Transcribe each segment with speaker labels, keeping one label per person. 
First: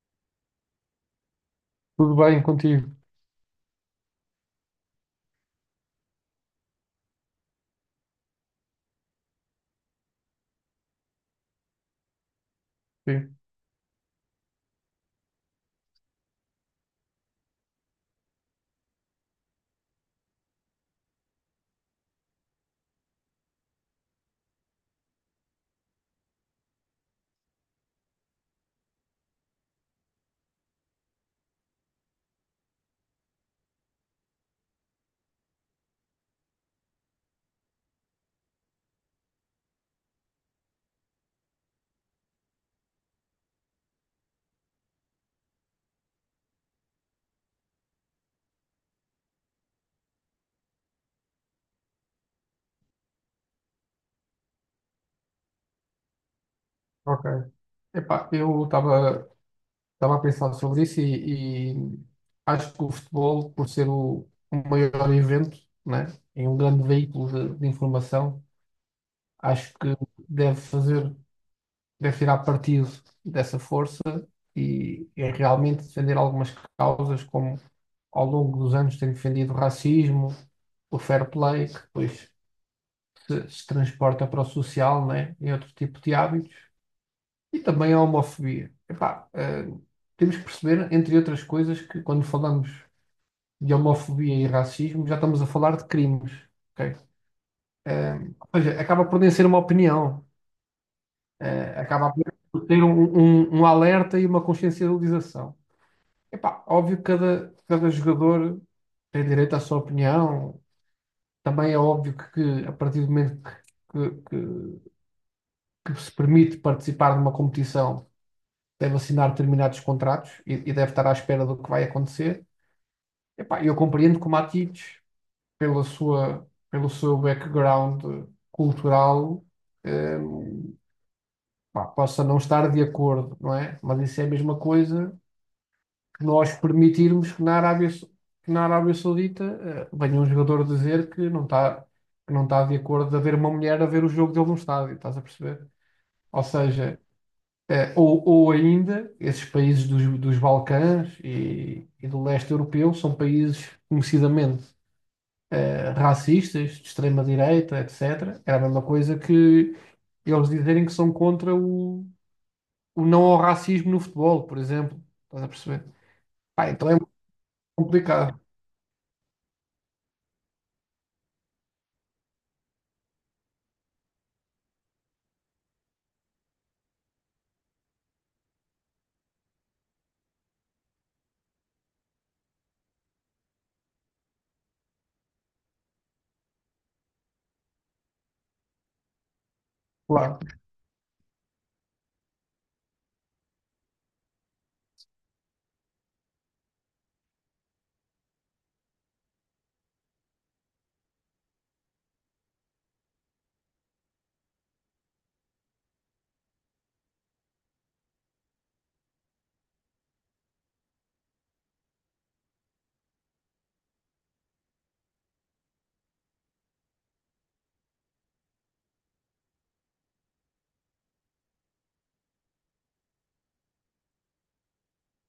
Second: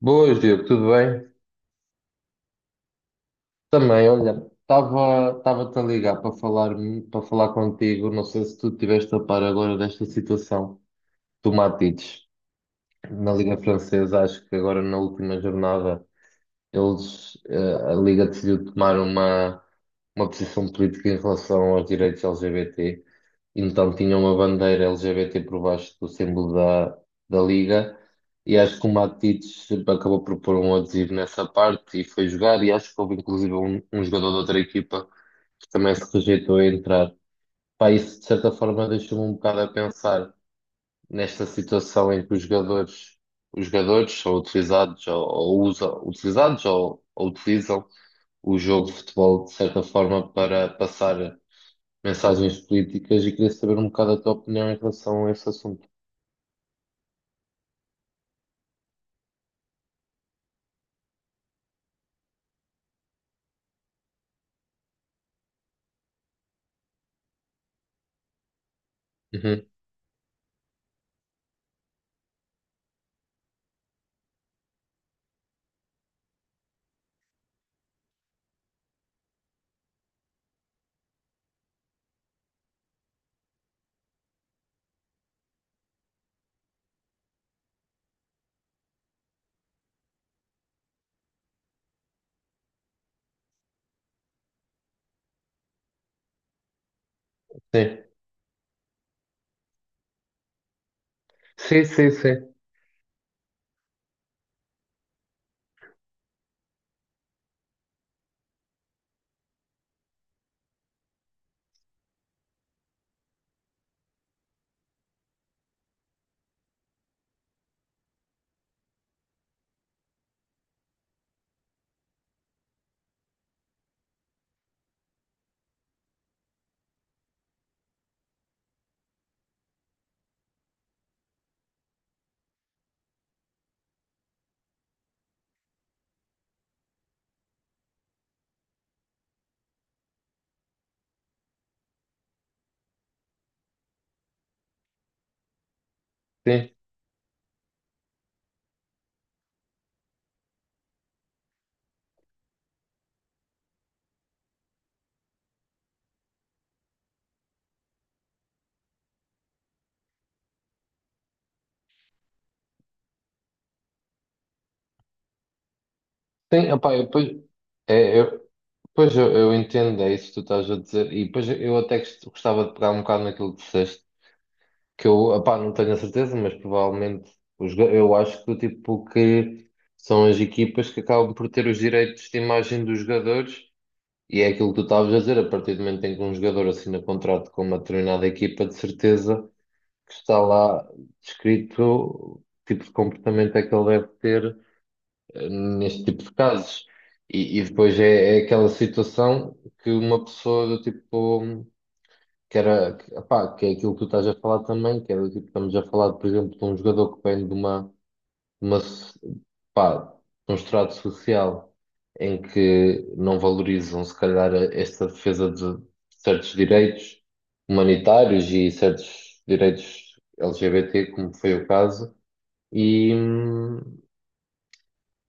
Speaker 1: Boas, Diogo, tudo bem?
Speaker 2: Tudo bem contigo?
Speaker 1: Também, olha, estava-te a ligar para falar contigo. Não sei se tu tiveste a par agora desta situação do Matites na
Speaker 2: Sim,
Speaker 1: Liga Francesa. Acho que agora na última jornada eles, a Liga decidiu tomar uma posição política em relação aos direitos LGBT, então tinha uma bandeira LGBT por baixo do símbolo da, da Liga, e acho que o Matites acabou por pôr um adesivo nessa parte e foi jogar, e acho que houve inclusive um, um jogador de outra equipa que também se rejeitou a entrar. Pá, isso de certa forma deixou-me um bocado a pensar nesta situação em que os jogadores são utilizados ou usam, utilizados ou utilizam o jogo de futebol de certa forma para passar mensagens políticas e queria saber um bocado a tua opinião em relação a esse assunto.
Speaker 2: ok. Eu estava a pensar sobre isso e acho que o futebol, por ser o maior evento, né, e um grande veículo de informação,
Speaker 1: Uhum.
Speaker 2: acho que deve fazer, deve tirar partido dessa força e realmente defender algumas causas, como ao longo dos anos tem defendido o racismo, o fair play, que depois se transporta para o social, né, e outro tipo de hábitos. E também a homofobia. Temos que perceber, entre outras coisas, que quando falamos de homofobia e racismo, já estamos a falar de crimes. Ok?
Speaker 1: Sim,
Speaker 2: Eh, ou seja, acaba por nem ser uma opinião,
Speaker 1: sim, sim,
Speaker 2: acaba
Speaker 1: sim,
Speaker 2: por ter um, um alerta e uma consciencialização. Epá, óbvio que cada jogador tem direito à sua opinião. Também é óbvio que a partir do momento que se permite participar de uma competição deve assinar determinados contratos e deve estar à espera do que vai acontecer. Epá, eu compreendo que o Matites, pelo seu background cultural, eh, pá, possa não estar de acordo, não é? Mas isso é a mesma coisa que nós permitirmos que na que na Arábia Saudita, venha um jogador dizer que que não está de acordo de haver uma mulher a ver o jogo dele num estádio, estás a perceber? Ou
Speaker 1: sim.
Speaker 2: seja, ou ainda, esses países dos Balcãs e do leste europeu são países conhecidamente racistas, de extrema-direita, etc. Era a mesma coisa que eles dizerem que são contra o não ao racismo no futebol, por exemplo. Estás a perceber? Pá,
Speaker 1: Sim,
Speaker 2: então é
Speaker 1: opá, eu,
Speaker 2: muito
Speaker 1: pois, é,
Speaker 2: complicado,
Speaker 1: eu, pois eu entendo, é isso que tu estás a dizer, e depois eu até gostava de pegar um bocado naquilo que disseste que eu, opá, não tenho a certeza, mas provavelmente os, eu acho que tipo que são as equipas que acabam por ter os direitos de imagem dos jogadores e é aquilo que tu estavas a dizer, a partir do momento em que um jogador assina contrato com uma determinada equipa, de certeza que está
Speaker 2: claro.
Speaker 1: lá descrito que tipo de comportamento é que ele deve ter, neste tipo de casos. E depois é, é aquela situação que uma pessoa do tipo que era, que, epá, que é aquilo que tu estás a falar também, que era do tipo, estamos a falar, por exemplo, de um jogador que vem de uma, pá, de um estrato social em que não valorizam, se calhar, a- esta defesa de certos direitos humanitários e certos direitos LGBT, como foi o caso, e,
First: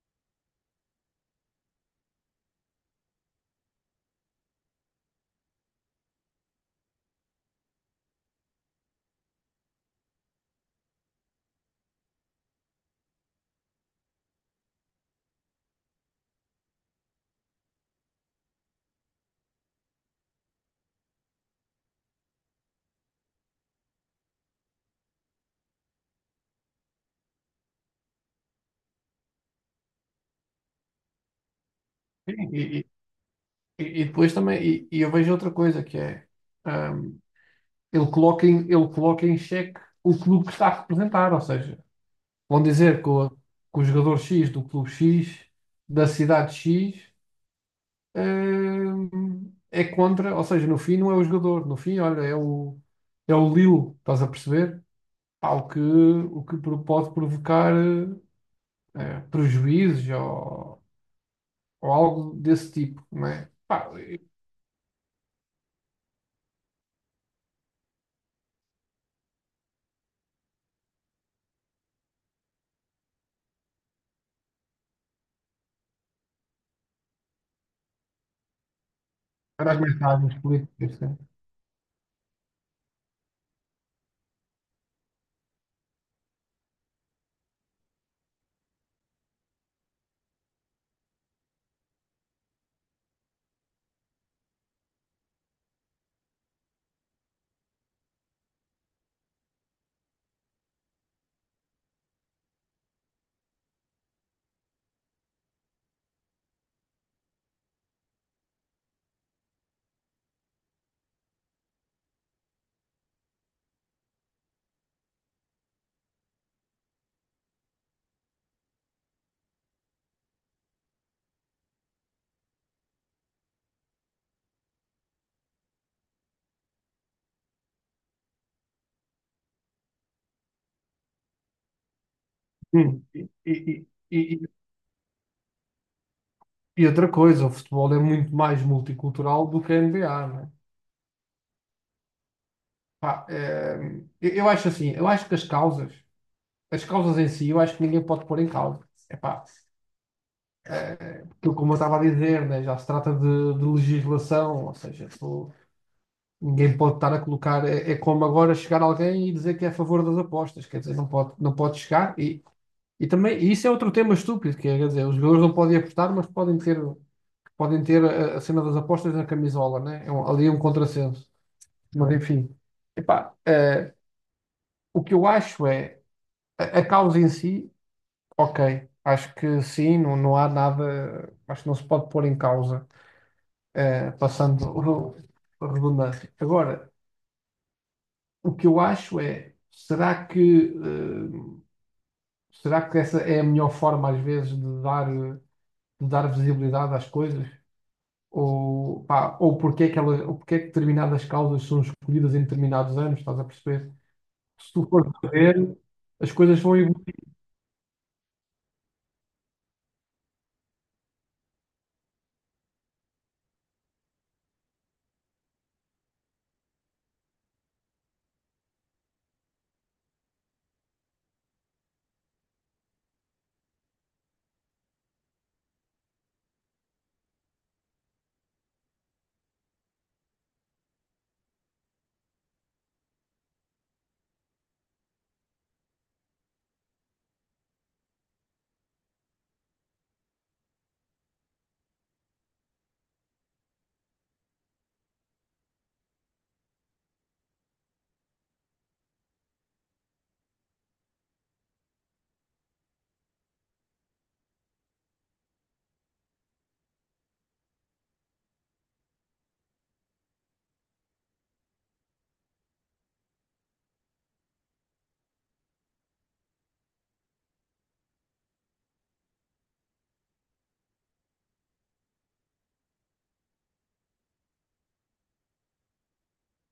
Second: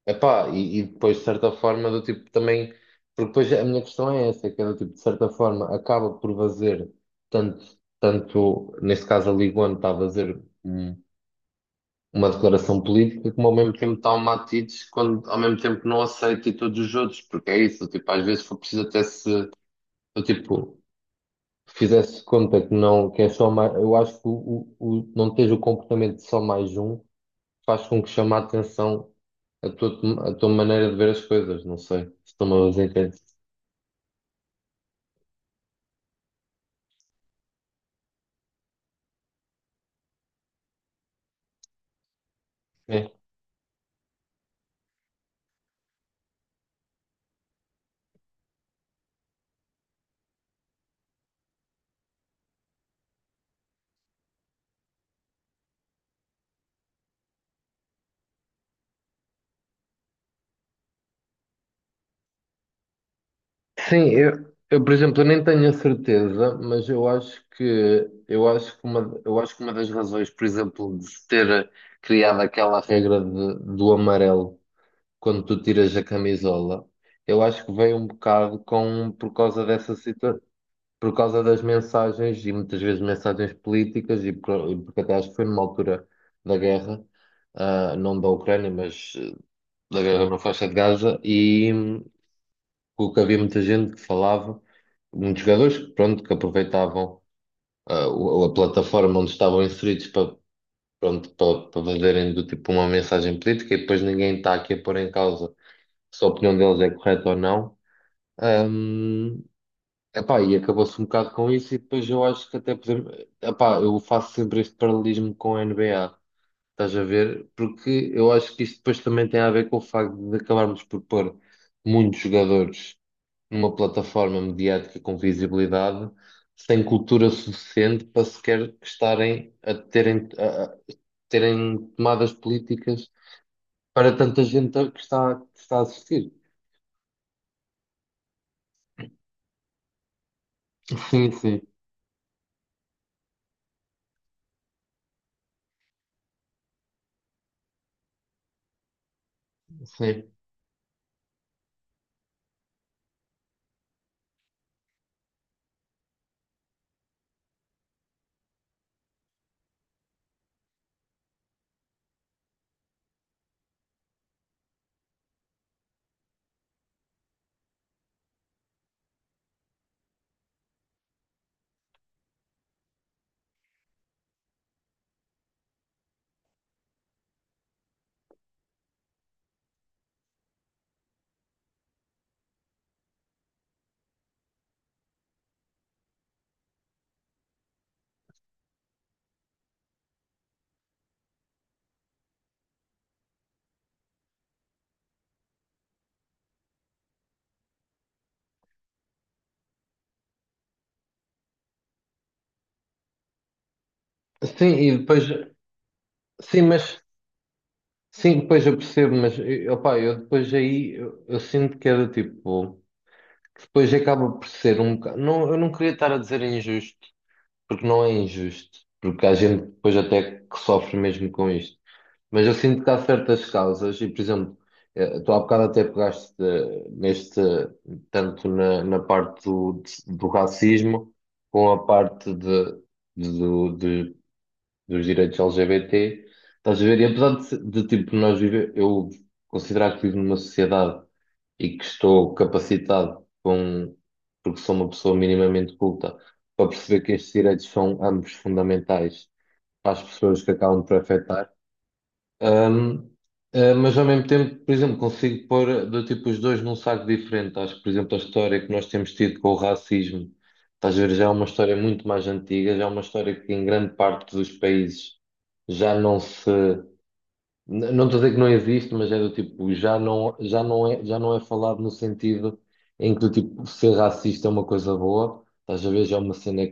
Speaker 1: epá, e depois, de certa forma, do tipo também. Porque depois a minha questão é essa, que é do tipo, de certa forma, acaba por fazer tanto, tanto neste caso a Liga One está a fazer, uma declaração política, como ao mesmo tempo está o Matites, quando ao mesmo tempo não aceita e todos os outros, porque é isso, tipo, às vezes foi preciso até se, do tipo, fizesse conta que não, que é só mais, eu acho que o- não tens o comportamento de só mais um faz com que chame a atenção a tua maneira de ver as coisas, não sei se
Speaker 2: E,
Speaker 1: estou-me a
Speaker 2: e-
Speaker 1: fazer entender.
Speaker 2: e depois também, e eu vejo outra coisa que é ahm, ele coloca em xeque o clube que está a representar, ou seja. Vão dizer que
Speaker 1: É.
Speaker 2: que o jogador X do clube X, da cidade X, é contra, ou seja, no fim não é o jogador, no fim, olha, é é o Lille, estás a perceber? Pá, o que pode provocar prejuízos ou algo desse tipo, não é? Pá,
Speaker 1: Sim,
Speaker 2: e-
Speaker 1: eu, por exemplo, eu nem tenho a certeza, mas eu acho que uma, eu acho que uma das razões, por exemplo, de se ter criado aquela regra de- do amarelo quando tu tiras a camisola, eu acho que veio um bocado com por causa
Speaker 2: para as
Speaker 1: dessa
Speaker 2: mensagens
Speaker 1: situação.
Speaker 2: políticas,
Speaker 1: Por
Speaker 2: né?
Speaker 1: causa das mensagens e muitas vezes mensagens políticas, e por- e porque até acho que foi numa altura da guerra, ah, não da Ucrânia, mas, da guerra na faixa de Gaza, e, porque havia muita gente que falava, muitos jogadores que, pronto, que aproveitavam, ah, o- a plataforma onde estavam inseridos para, pronto, para, para fazerem do tipo uma mensagem política, e depois ninguém está aqui a pôr em causa se a opinião deles é correta ou não. Hum, Epá, e acabou-se um bocado com isso, e depois eu acho que até podemos. Epá, eu faço sempre este paralelismo com a NBA, estás a ver? Porque eu acho que isto depois também tem a ver com o facto de acabarmos por pôr muitos jogadores numa plataforma mediática com visibilidade, sem cultura suficiente para sequer estarem a terem tomadas
Speaker 2: Hum,
Speaker 1: políticas
Speaker 2: E, e,
Speaker 1: para
Speaker 2: e,
Speaker 1: tanta
Speaker 2: e-
Speaker 1: gente que está a assistir.
Speaker 2: e outra coisa, o futebol é muito mais multicultural do que a NBA.
Speaker 1: Sim, sim,
Speaker 2: Pá, eu acho assim, eu acho que as causas em si, eu acho que ninguém pode pôr em causa. Epá,
Speaker 1: sim.
Speaker 2: aquilo como eu estava a dizer, né, já se trata de legislação, ou seja, tu- ninguém pode estar a colocar, é, é como agora chegar alguém e dizer que é a favor das apostas, quer dizer, não pode, não pode chegar e também, e isso é outro tema estúpido, que é, quer dizer, os jogadores não podem apostar, mas podem podem ter a cena das apostas na camisola, né? É um- ali é um contrassenso, mas enfim, epá, o que eu acho é a causa em si, ok. Acho que sim, não, não há nada. Acho que não se pode pôr em causa, passando o- a redundância. Agora, o que eu acho é: será que, será que essa é a melhor forma, às vezes, de dar visibilidade às coisas? Ou, pá, ou porque é que elas, ou porque é que determinadas causas são escolhidas em determinados anos? Estás a perceber? Se
Speaker 1: Sim,
Speaker 2: tu
Speaker 1: e
Speaker 2: fores
Speaker 1: depois.
Speaker 2: a ver, as coisas
Speaker 1: Sim,
Speaker 2: vão
Speaker 1: mas.
Speaker 2: evoluir.
Speaker 1: Sim, depois eu percebo, mas, opá, eu depois aí eu sinto que é do tipo, que depois acaba por ser um bocado. Não, eu não queria estar a dizer injusto, porque não é injusto, porque há gente depois até que sofre mesmo com isto. Mas eu sinto que há certas causas, e por exemplo, tu há bocado até pegaste, neste, tanto na, na parte do, do racismo, com a parte de, dos direitos LGBT, estás a ver? E apesar de, de, tipo, nós viver, eu considerar que vivo numa sociedade e que estou capacitado com, porque sou uma pessoa minimamente culta, para perceber que estes direitos são ambos fundamentais para as pessoas que acabam por afetar. Ahm, ah, mas ao mesmo tempo, por exemplo, consigo pôr do tipo os dois num saco diferente. Acho que, por exemplo, a história que nós temos tido com o racismo, estás a ver, já é uma história muito mais antiga, já é uma história que em grande parte dos países já não se. Não estou a dizer que não existe, mas é do tipo, já não é falado no sentido em que do tipo, ser racista é uma coisa boa. Estás a ver, já é uma cena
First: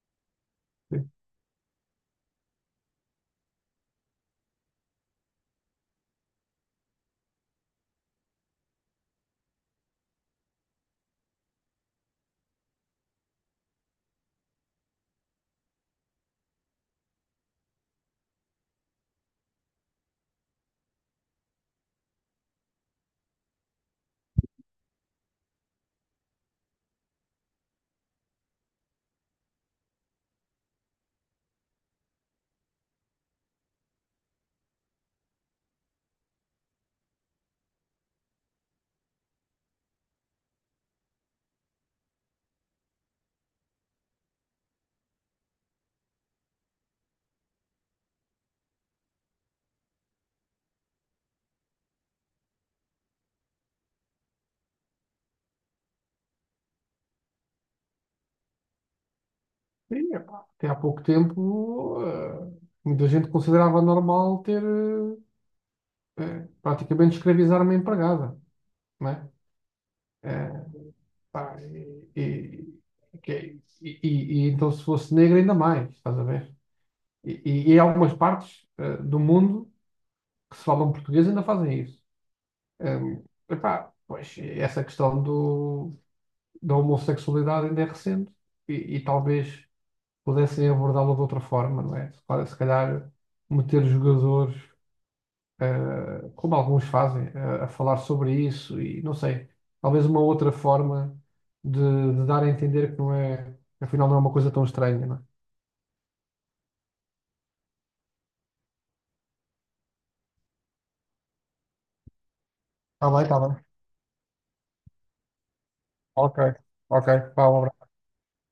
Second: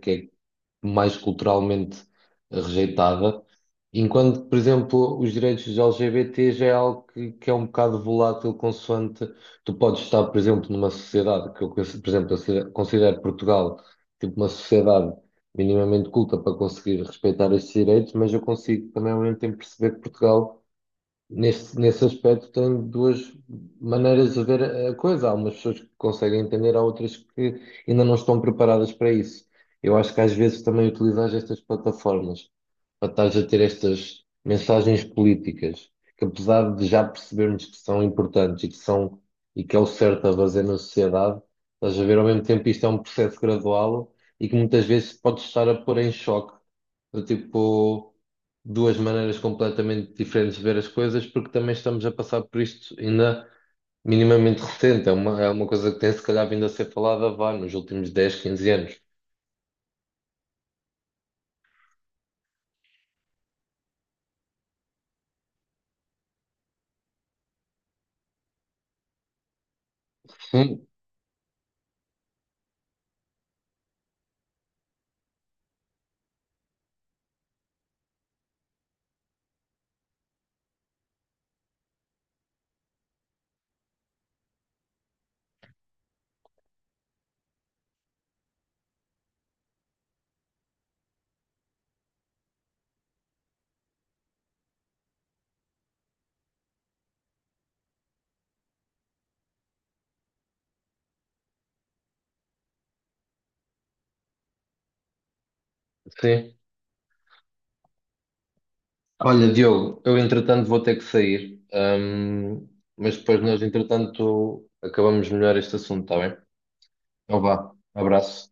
Speaker 1: mais culturalmente rejeitada, enquanto, por exemplo, os direitos dos LGBT já é algo que é um bocado volátil, consoante tu podes estar, por exemplo, numa sociedade que eu, por exemplo, eu considero Portugal tipo uma sociedade minimamente culta para conseguir respeitar estes direitos, mas eu consigo também ao mesmo tempo perceber que Portugal nesse, nesse aspecto, tem duas maneiras de ver a coisa. Há umas pessoas que conseguem entender, há outras que ainda não estão preparadas para isso. Eu acho que às vezes também utilizas estas plataformas para estares a ter estas mensagens políticas, que apesar de já percebermos que são importantes e que são, e que é o certo a fazer na sociedade, estás a ver ao mesmo tempo isto é um processo gradual e que muitas vezes pode estar a pôr em choque, do tipo duas maneiras completamente diferentes de ver as coisas, porque também estamos a passar por isto ainda minimamente recente. É uma coisa que tem se calhar vindo a ser falada, vá, nos últimos 10 15 anos.
Speaker 2: Sim, epá, até há pouco tempo, muita gente considerava normal ter praticamente escravizar uma empregada, não é? Eh,
Speaker 1: Hum,
Speaker 2: pá, que- é, e então, se fosse negra, ainda mais, estás a ver? E há algumas partes do mundo que se falam português ainda fazem isso. Epá, pois, essa questão do, da homossexualidade ainda é recente e talvez pudessem abordá-lo de outra forma, não é? Claro, se calhar meter os jogadores, como alguns fazem, a falar sobre isso e não sei, talvez uma outra forma de dar a entender que não é, afinal não é uma coisa tão estranha, não é?
Speaker 1: sim. Olha, Diogo, eu entretanto vou ter que sair,
Speaker 2: Tá
Speaker 1: mas
Speaker 2: bem, tá
Speaker 1: depois
Speaker 2: bem.
Speaker 1: nós entretanto acabamos melhor este assunto, está bem?
Speaker 2: Ok, ok.
Speaker 1: Então
Speaker 2: Vá, um
Speaker 1: vá,
Speaker 2: abraço.
Speaker 1: abraço.